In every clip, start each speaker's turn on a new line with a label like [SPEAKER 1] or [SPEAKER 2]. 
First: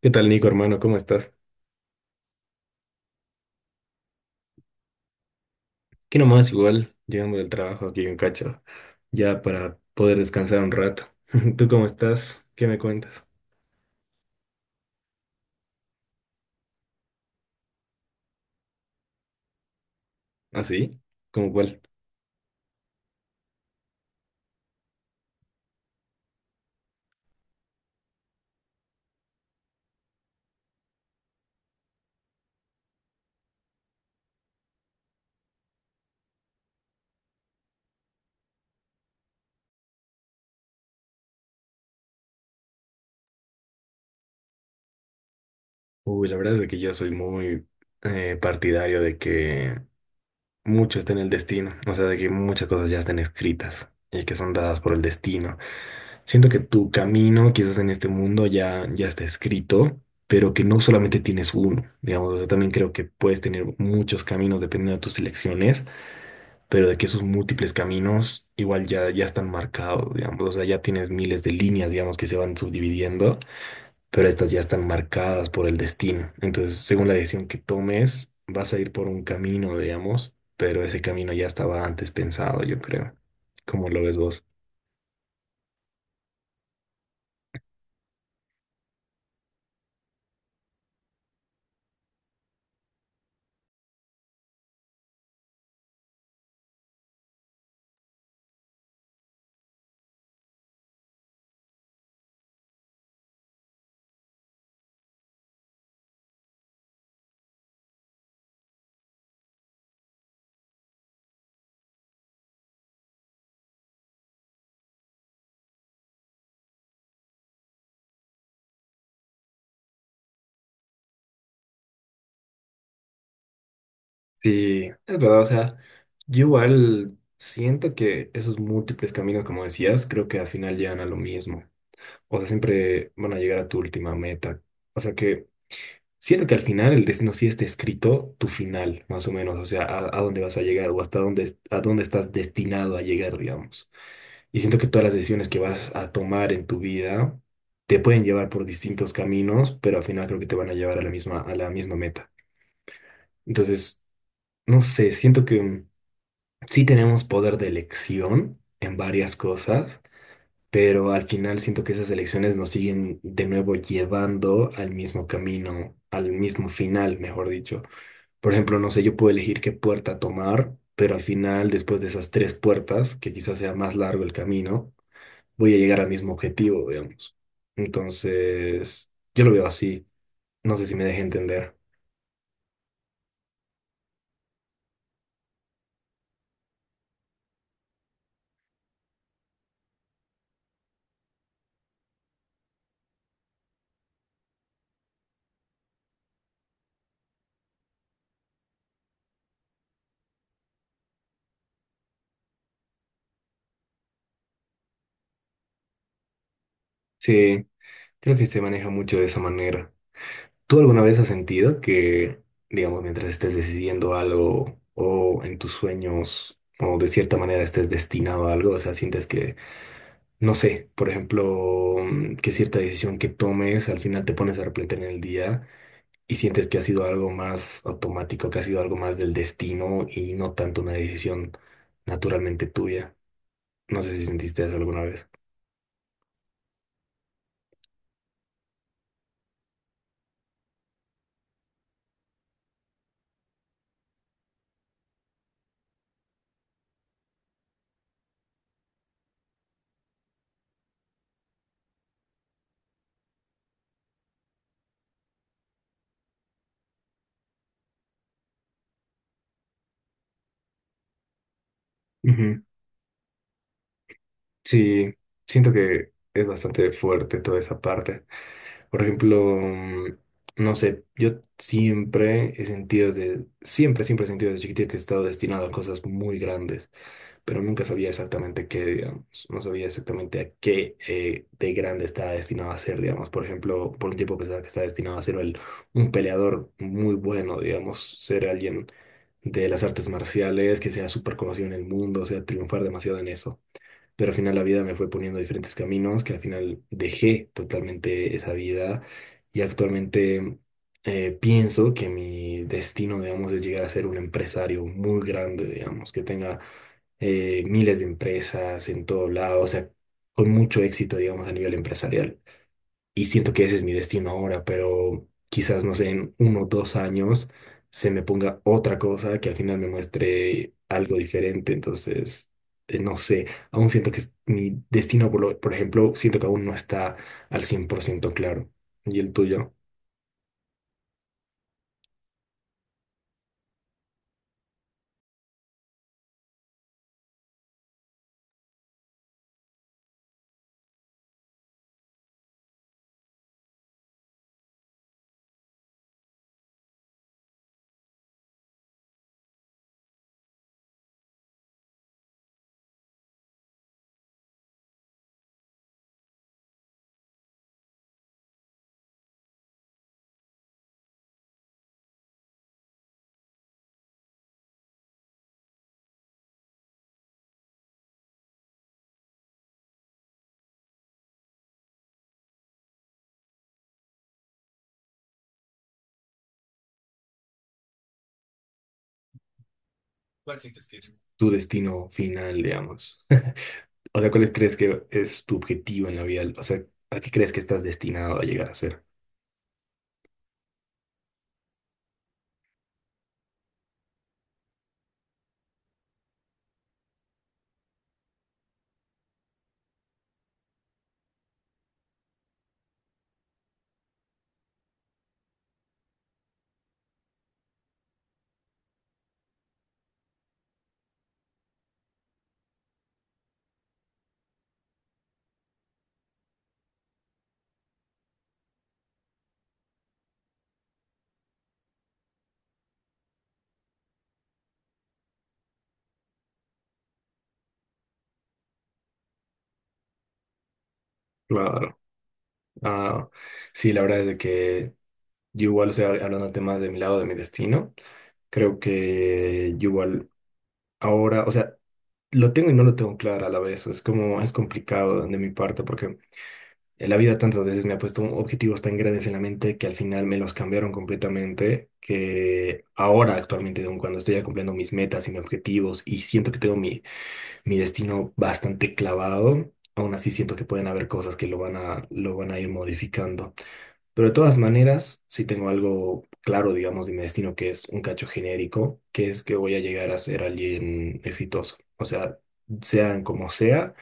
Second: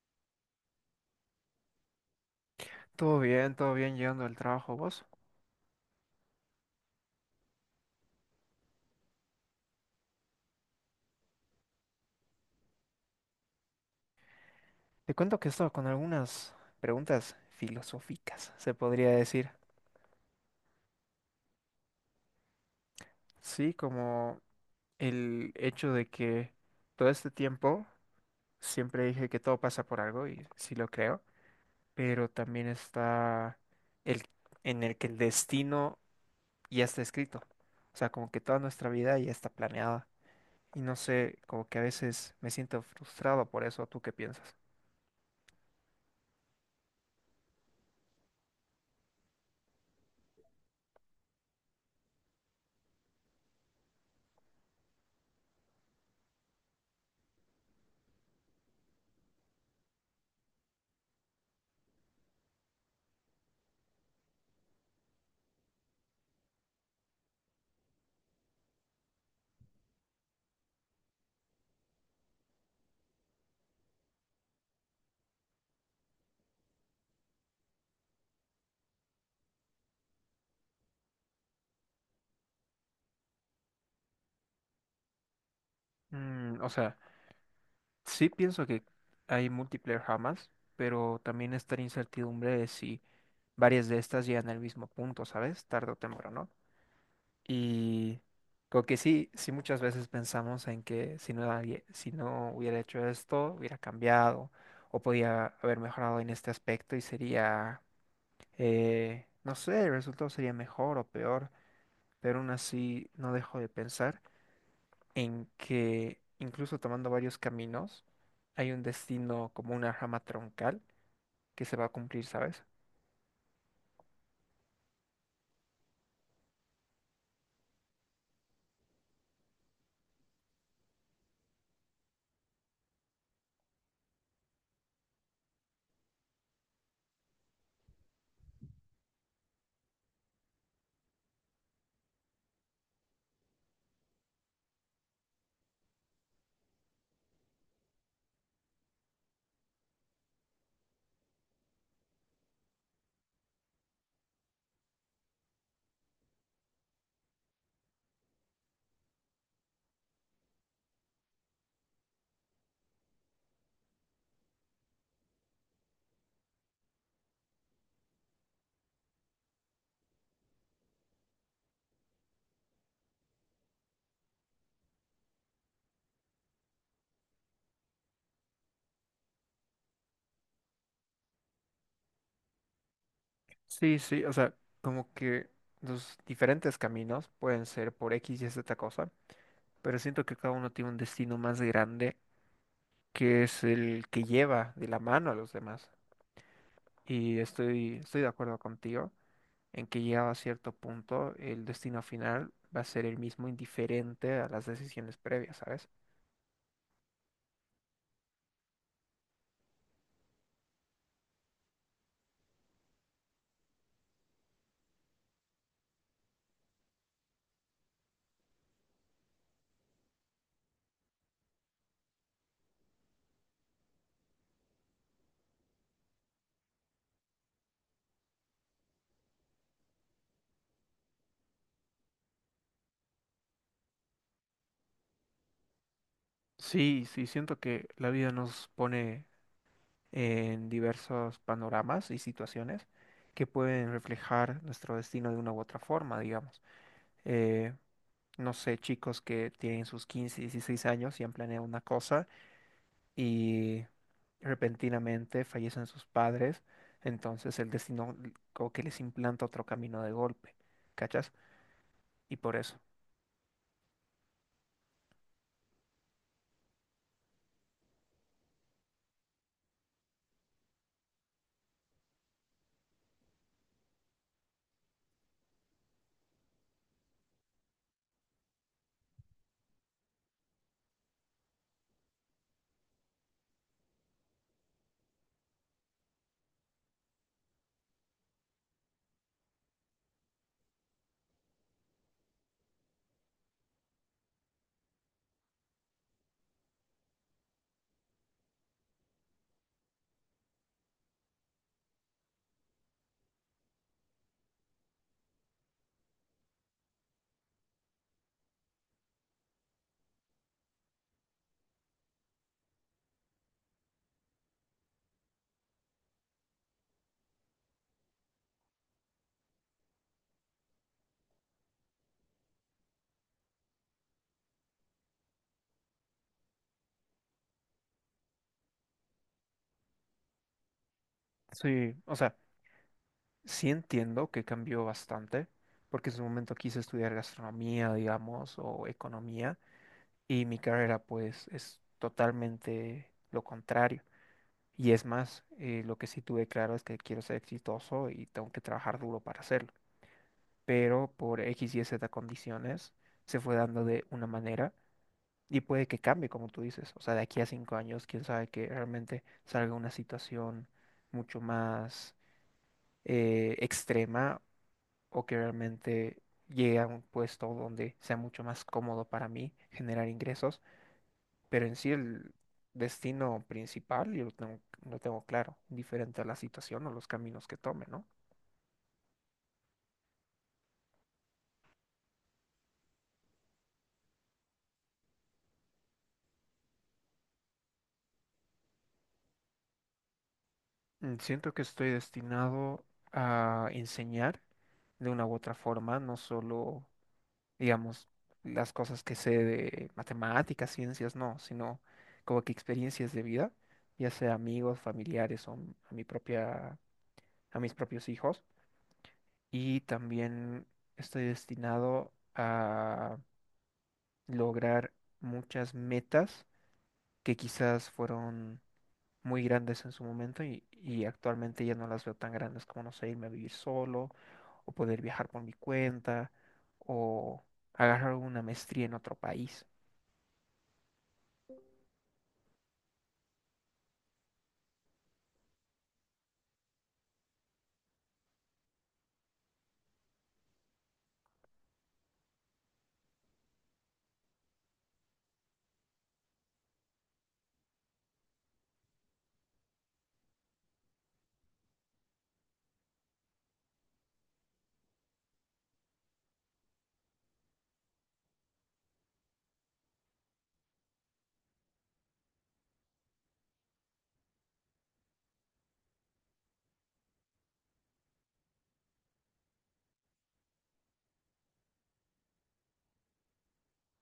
[SPEAKER 1] ¿Qué tal, Nico, hermano? ¿Cómo estás?
[SPEAKER 2] Todo bien llegando al trabajo, vos.
[SPEAKER 1] Aquí nomás, igual, llegando del trabajo aquí en Cacho, ya para poder descansar un rato. ¿Tú cómo estás? ¿Qué me cuentas?
[SPEAKER 2] Te cuento que estaba con algunas preguntas filosóficas, se podría decir.
[SPEAKER 1] ¿Ah, sí? ¿Cómo cuál?
[SPEAKER 2] Sí, como el hecho de que todo este tiempo siempre dije que todo pasa por algo y sí lo creo, pero también está el en el que el destino ya está escrito. O sea, como que toda nuestra vida ya está planeada. Y no sé, como que a veces me siento frustrado por eso. ¿Tú qué piensas?
[SPEAKER 1] Uy, la verdad es de que yo soy muy partidario de que mucho está en el destino, o sea, de que muchas cosas ya están escritas y que son dadas por el destino. Siento que tu camino, quizás en este mundo, ya está escrito, pero que no solamente tienes uno, digamos, o sea, también creo que puedes tener muchos caminos dependiendo de tus elecciones. Pero de que esos múltiples caminos igual ya están marcados, digamos, o sea, ya tienes miles de líneas, digamos, que se van subdividiendo, pero estas ya están marcadas por el destino. Entonces, según la decisión que tomes, vas a ir por un camino, digamos, pero ese camino ya estaba antes pensado, yo creo. ¿Cómo lo ves vos?
[SPEAKER 2] Mm, o sea. Sí pienso que hay multiplayer jamás, pero también está la incertidumbre de si varias de estas llegan al mismo punto, ¿sabes? Tarde o temprano. Y creo que sí, sí muchas veces pensamos en que si no, si no hubiera hecho esto, hubiera cambiado o podía haber mejorado en este aspecto y sería, no sé, el resultado sería mejor o peor, pero aún así no dejo de pensar en que incluso tomando varios caminos, hay un destino como una rama troncal que se va a cumplir, ¿sabes?
[SPEAKER 1] Sí, es verdad, o sea, yo igual siento que esos múltiples caminos, como decías, creo que al final llegan a lo mismo. O sea, siempre van a llegar a tu última meta. O sea que siento que al final el destino sí está escrito tu final, más o menos, o sea, a dónde vas a llegar o hasta dónde, a dónde estás destinado a llegar, digamos. Y siento que todas las decisiones que vas a tomar en tu vida te pueden llevar por distintos caminos, pero al final creo que te van a llevar a la misma meta. Entonces, no sé, siento que sí tenemos poder de elección en varias cosas, pero al final siento que esas elecciones nos siguen de nuevo llevando al mismo camino, al mismo final, mejor dicho. Por ejemplo, no sé, yo puedo elegir qué puerta tomar, pero al final, después de esas tres puertas, que quizás sea más largo el camino, voy a llegar al mismo objetivo, digamos. Entonces, yo lo veo así. No sé si me deje entender.
[SPEAKER 2] Sí, sí, o sea, como que los diferentes caminos pueden ser por X y Z cosa, pero siento que cada uno tiene un destino más grande que es el que lleva de la mano a los demás. Y estoy de acuerdo contigo en que llegado a cierto punto, el destino final va a ser el mismo indiferente a las decisiones previas, ¿sabes?
[SPEAKER 1] Sí, creo que se maneja mucho de esa manera. ¿Tú alguna vez has sentido que, digamos, mientras estés decidiendo algo o en tus sueños o de cierta manera estés destinado a algo, o sea, sientes que no sé, por ejemplo, que cierta decisión que tomes, al final te pones a arrepentir en el día y sientes que ha sido algo más automático, que ha sido algo más del destino y no tanto una decisión naturalmente tuya? No sé si sentiste eso alguna vez.
[SPEAKER 2] Sí, sí, siento que la vida nos pone en diversos panoramas y situaciones que pueden reflejar nuestro destino de una u otra forma, digamos. Eh, no sé, chicos que tienen sus 15, 16 años y han planeado una cosa y repentinamente fallecen sus padres, entonces el destino como que les implanta otro camino de golpe, ¿cachas? Y por
[SPEAKER 1] Ujú.
[SPEAKER 2] eso.
[SPEAKER 1] Sí, siento que es bastante fuerte toda esa parte. Por ejemplo, no sé, yo siempre he sentido de, siempre he sentido desde chiquitito que he estado destinado a cosas muy grandes. Pero nunca sabía exactamente qué, digamos, no sabía exactamente a qué de grande estaba destinado a ser, digamos, por ejemplo, por un tiempo pensaba que estaba destinado a ser un peleador muy bueno, digamos, ser alguien de las artes marciales, que sea súper conocido en el mundo, o sea, triunfar demasiado en eso. Pero al final la vida me fue poniendo diferentes caminos, que al final dejé totalmente esa vida y actualmente pienso que mi destino, digamos, es llegar a ser un empresario muy grande, digamos, que tenga miles de empresas en todo lado, o sea, con mucho éxito, digamos, a nivel empresarial, y siento que ese es mi destino ahora, pero quizás, no sé, en uno o dos años se me ponga otra cosa que al final me muestre algo diferente. Entonces, no sé, aún siento que mi destino, por ejemplo, siento que aún no está al 100% claro. ¿Y el tuyo?
[SPEAKER 2] Sí, o sea. Sí entiendo que cambió bastante, porque en su momento quise estudiar gastronomía, digamos, o economía, y mi carrera pues es totalmente lo contrario. Y es más, lo que sí tuve claro es que quiero ser exitoso y tengo que trabajar duro para hacerlo. Pero por X y Z condiciones se fue dando de una manera y puede que cambie, como tú dices. O sea, de aquí a 5 años, quién sabe que realmente salga una situación mucho más extrema o que realmente llegue a un puesto donde sea mucho más cómodo para mí generar ingresos, pero en sí el destino principal yo lo tengo claro, diferente a la situación o los caminos que tome, ¿no?
[SPEAKER 1] ¿Cuál sientes que es? Tu destino final, digamos. O sea, ¿cuál crees que es tu objetivo en la vida? O sea, ¿a qué crees que estás destinado a llegar a ser?
[SPEAKER 2] Mm, siento que estoy destinado a enseñar de una u otra forma, no solo, digamos, las cosas que sé de matemáticas, ciencias, no, sino como que experiencias de vida, ya sea amigos, familiares o a mi propia, a mis propios hijos y también estoy destinado a lograr muchas metas que quizás fueron muy grandes en su momento y actualmente ya no las veo tan grandes como, no sé, irme a vivir solo o poder viajar por mi cuenta o agarrar una maestría en otro país.
[SPEAKER 1] Claro. Ah, sí, la verdad es de que yo igual, o sea, hablando del tema de mi lado, de mi destino, creo que yo igual ahora, o sea, lo tengo y no lo tengo claro a la vez. Es como, es complicado de mi parte porque en la vida tantas veces me ha puesto objetivos tan grandes en la mente que al final me los cambiaron completamente, que ahora actualmente, aun cuando estoy ya cumpliendo mis metas y mis objetivos y siento que tengo mi, mi destino bastante clavado, aún así siento que pueden haber cosas que lo van a ir modificando. Pero de todas maneras, sí tengo algo claro, digamos, de mi destino, que es un cacho genérico, que es que voy a llegar a ser alguien exitoso. O sea, sean como sea,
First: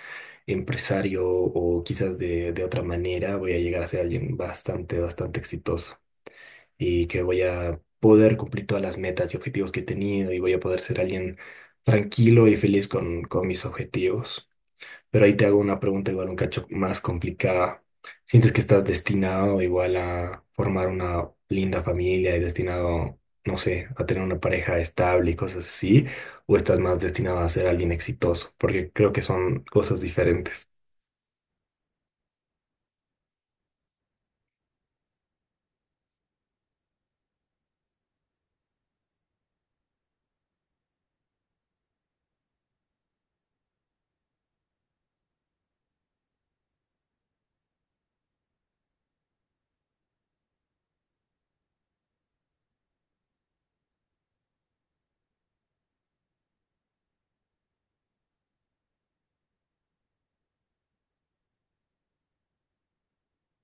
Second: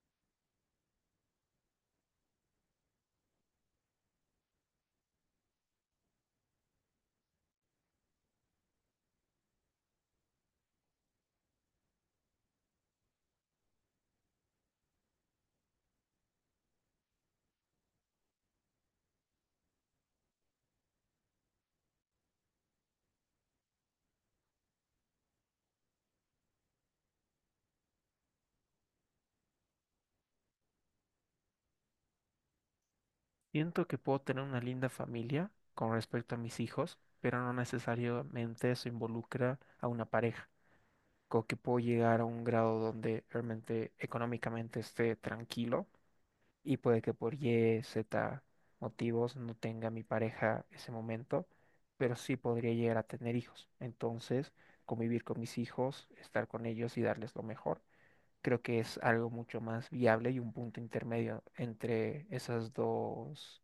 [SPEAKER 1] empresario o quizás de otra manera, voy a llegar a ser alguien bastante, bastante exitoso y que voy a poder cumplir todas las metas y objetivos que he tenido y voy a poder ser alguien tranquilo y feliz con mis objetivos. Pero ahí te hago una pregunta igual un cacho más complicada. ¿Sientes que estás destinado igual a formar una linda familia y destinado, no sé, a tener una pareja estable y cosas así? ¿O estás más destinado a ser alguien exitoso? Porque creo que son cosas diferentes.
[SPEAKER 2] Siento que puedo tener una linda familia con respecto a mis hijos, pero no necesariamente eso involucra a una pareja. Creo que puedo llegar a un grado donde realmente económicamente esté tranquilo y puede que por Y, Z motivos no tenga mi pareja ese momento, pero sí podría llegar a tener hijos. Entonces, convivir con mis hijos, estar con ellos y darles lo mejor, creo que es algo mucho más viable y un punto intermedio entre esas dos,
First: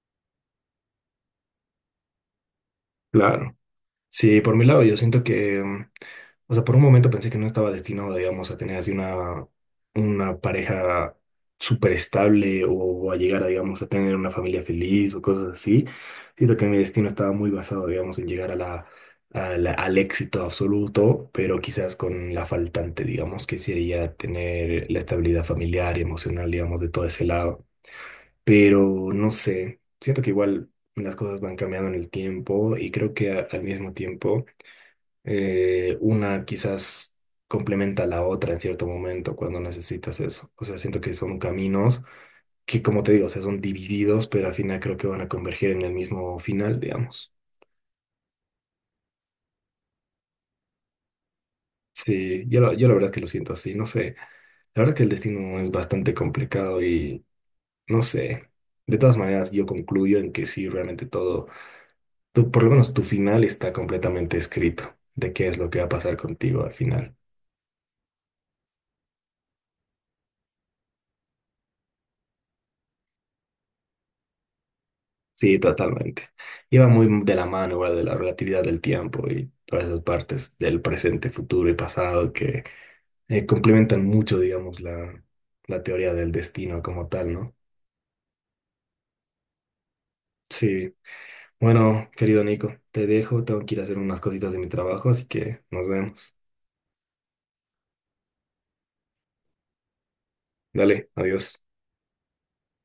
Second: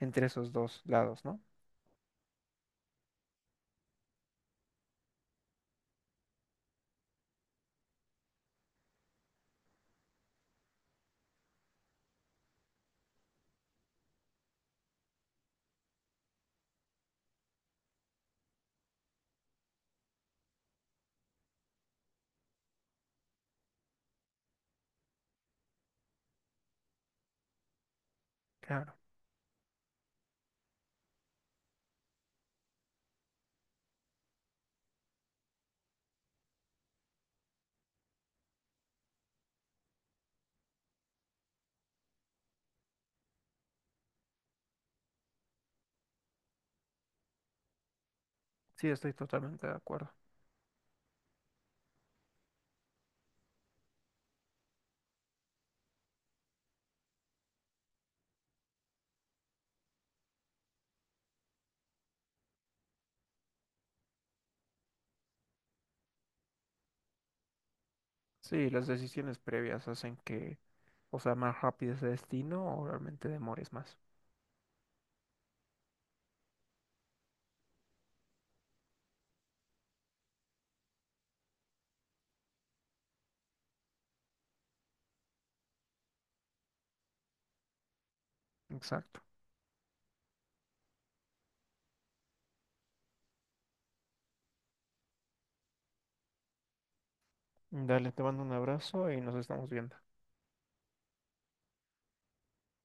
[SPEAKER 2] entre esos dos lados, ¿no?
[SPEAKER 1] Claro. Sí, por mi lado, yo siento que, o sea, por un momento pensé que no estaba destinado, digamos, a tener así una pareja súper estable o, a llegar a, digamos, a tener una familia feliz o cosas así. Siento que mi destino estaba muy basado, digamos, en llegar a la, al éxito absoluto, pero quizás con la faltante, digamos, que sería tener la estabilidad familiar y emocional, digamos, de todo ese lado.
[SPEAKER 2] Claro,
[SPEAKER 1] Pero no sé, siento que igual las cosas van cambiando en el tiempo y creo que al mismo tiempo una quizás complementa a la otra en cierto momento cuando necesitas eso. O sea, siento que son caminos que, como te digo, o sea, son divididos, pero al final creo que van a converger en el mismo final, digamos.
[SPEAKER 2] sí, estoy totalmente de acuerdo.
[SPEAKER 1] Sí, yo, yo la verdad que lo siento así, no sé. La verdad que el destino es bastante complicado y no sé. De todas maneras, yo concluyo en que sí, realmente todo, tú, por lo menos tu final está completamente escrito de qué es lo que va a pasar contigo al final.
[SPEAKER 2] Sí, las decisiones previas hacen que, o sea, más rápido ese destino o realmente demores más.
[SPEAKER 1] Sí, totalmente. Iba muy de la mano igual de la relatividad del tiempo y todas esas partes del presente, futuro y pasado que complementan mucho, digamos, la teoría del destino como tal, ¿no?
[SPEAKER 2] Exacto.
[SPEAKER 1] Sí. Bueno, querido Nico, te dejo, tengo que ir a hacer unas cositas de mi trabajo, así que nos vemos.
[SPEAKER 2] Dale, te mando un abrazo y nos estamos viendo.
[SPEAKER 1] Dale, adiós.